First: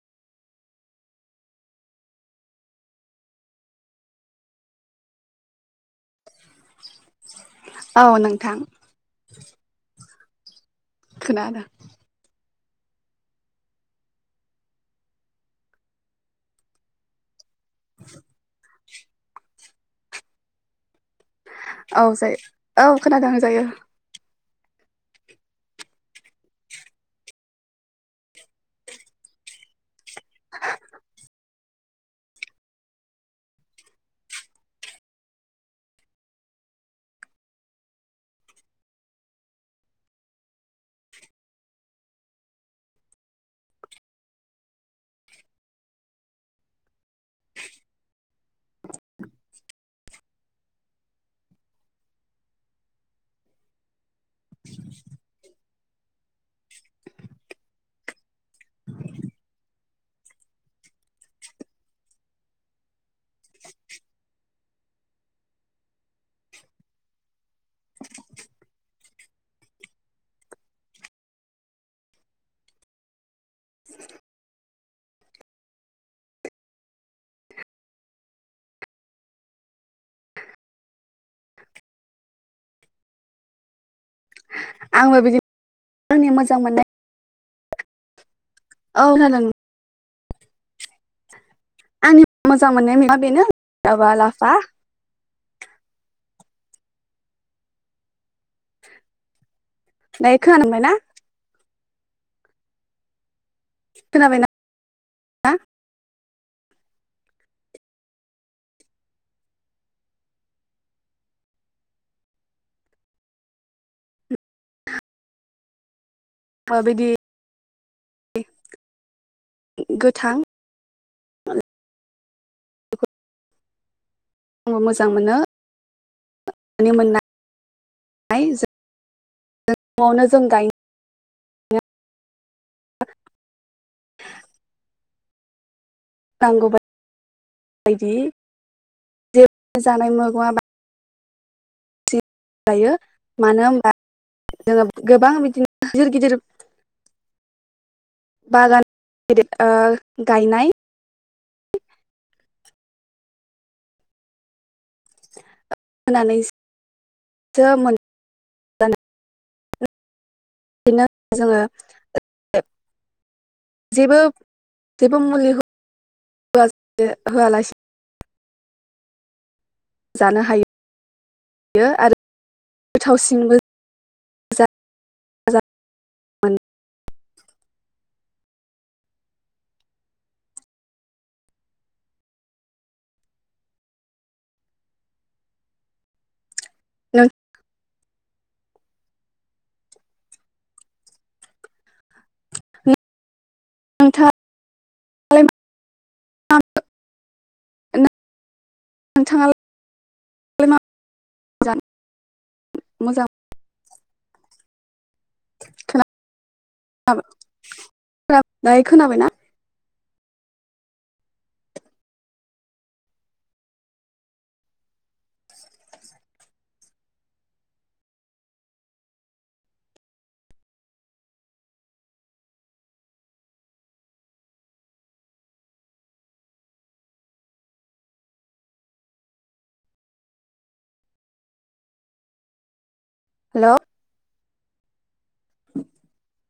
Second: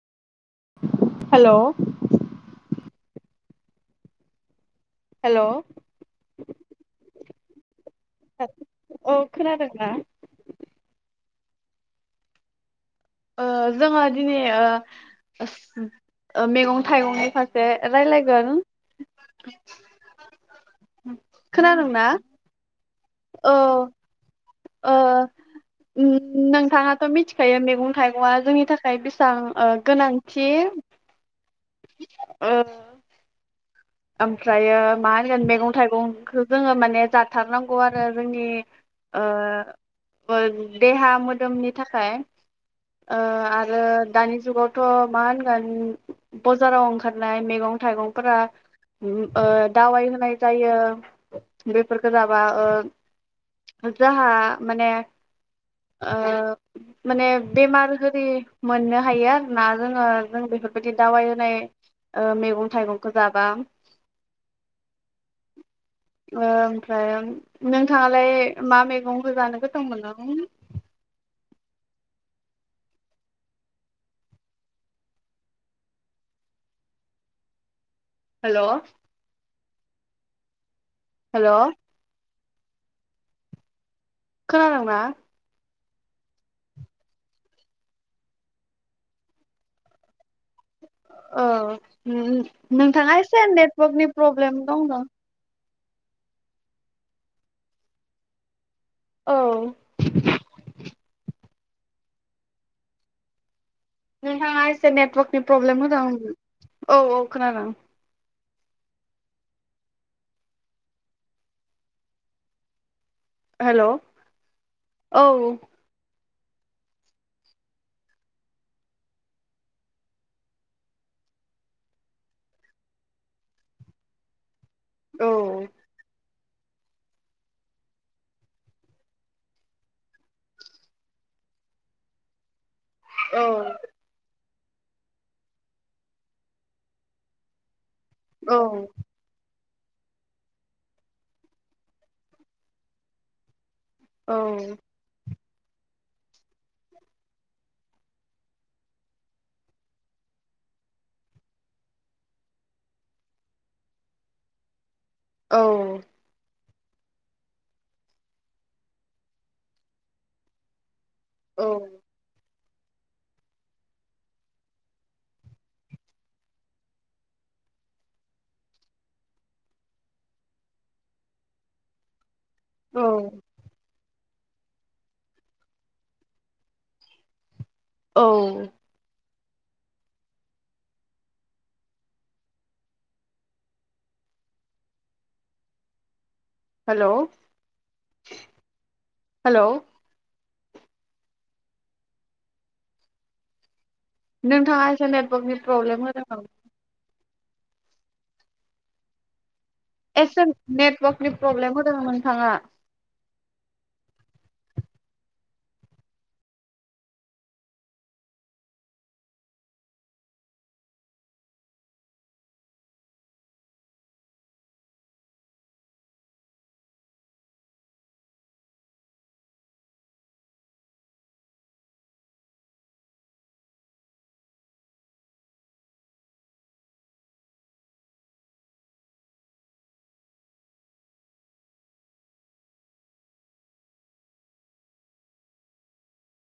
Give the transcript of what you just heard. Hello hello औ नोंथां खोनादोंना? खोनादों ओ जोङो दिनै ओ ओ मैगं थाइगंनि फारसे रायलायगोन औ खोनादोंना जायो औ खोनादों औ जायो ओ उम नोंथाङाथ' मिथिखायो मैगं थाइगंआ जोंनि थाखाय बेसेबां ओ गोनां थि ओ आमफ्रायो मा होनगोन मैगं थाइगंखौ जोङो माने जाथारनांगौ आरो जोंनि ओ देहा मोदोमनि थाखाय ओ आरो दानि जुगावथ' मा होनगोन बाजाराव ओंखारनाय मेगं थाइगंफोरा ओ दावाइ होनाय जायो बेफोरखौ जाबा ओ जाहा माने ओ माने बेमार आरि मोननो हायो आरोना जोङो जों बे बेफोरबायदि दावाय होनाय ओ मैगं थाइगंखौ जाबा [inaudible] ओ ओमफ्राय नोंथाङालाय मा मैगंखौ जानो गोथाव मोनो? [inaudible] हेल' हेल' खोनादोंंना आंबो बिदिनो आंनि मोजां मोननाय औ खोनादों। ओ आंनि मोजां मोननाय नोंथाङा मैगंआ एसे बेनो नेटवर्कनि माबा लाफा प्रब्लेम दं [unintelligible] औ दायो खोनाबाय ना खोनाबायना नोंथाङा एसे नेटवर्कनि प्रब्लेम होदों औ औ खोनादों हेल' औ अ बिदि गोथां [unintelligible] औ न'आवनो हेलौ जों गायनो औ नांगौबा औ जानाय मैगं आ जायो मानो होनबा जोङो गोबां बिदिनो गिदिर गिदिर बागान गिदिर ओ गायनाय औ [unintelligible] बिदिनो जोङो जेबो जेबो मुलि होआलासिनो जानो हायो आरो गोथावसिनबो [unintelligible] औ हेल' हेल' नोंथाङालाय नोंथाङा एसे नेटवर्कनि प्रब्लेम होदों नामा? नोंथाङा एसे नेटवर्कनि प्रब्लेम होदों नोंथाङा मोजां खोनाबाय खोनाबाय दायो खोनाबायना। हेल'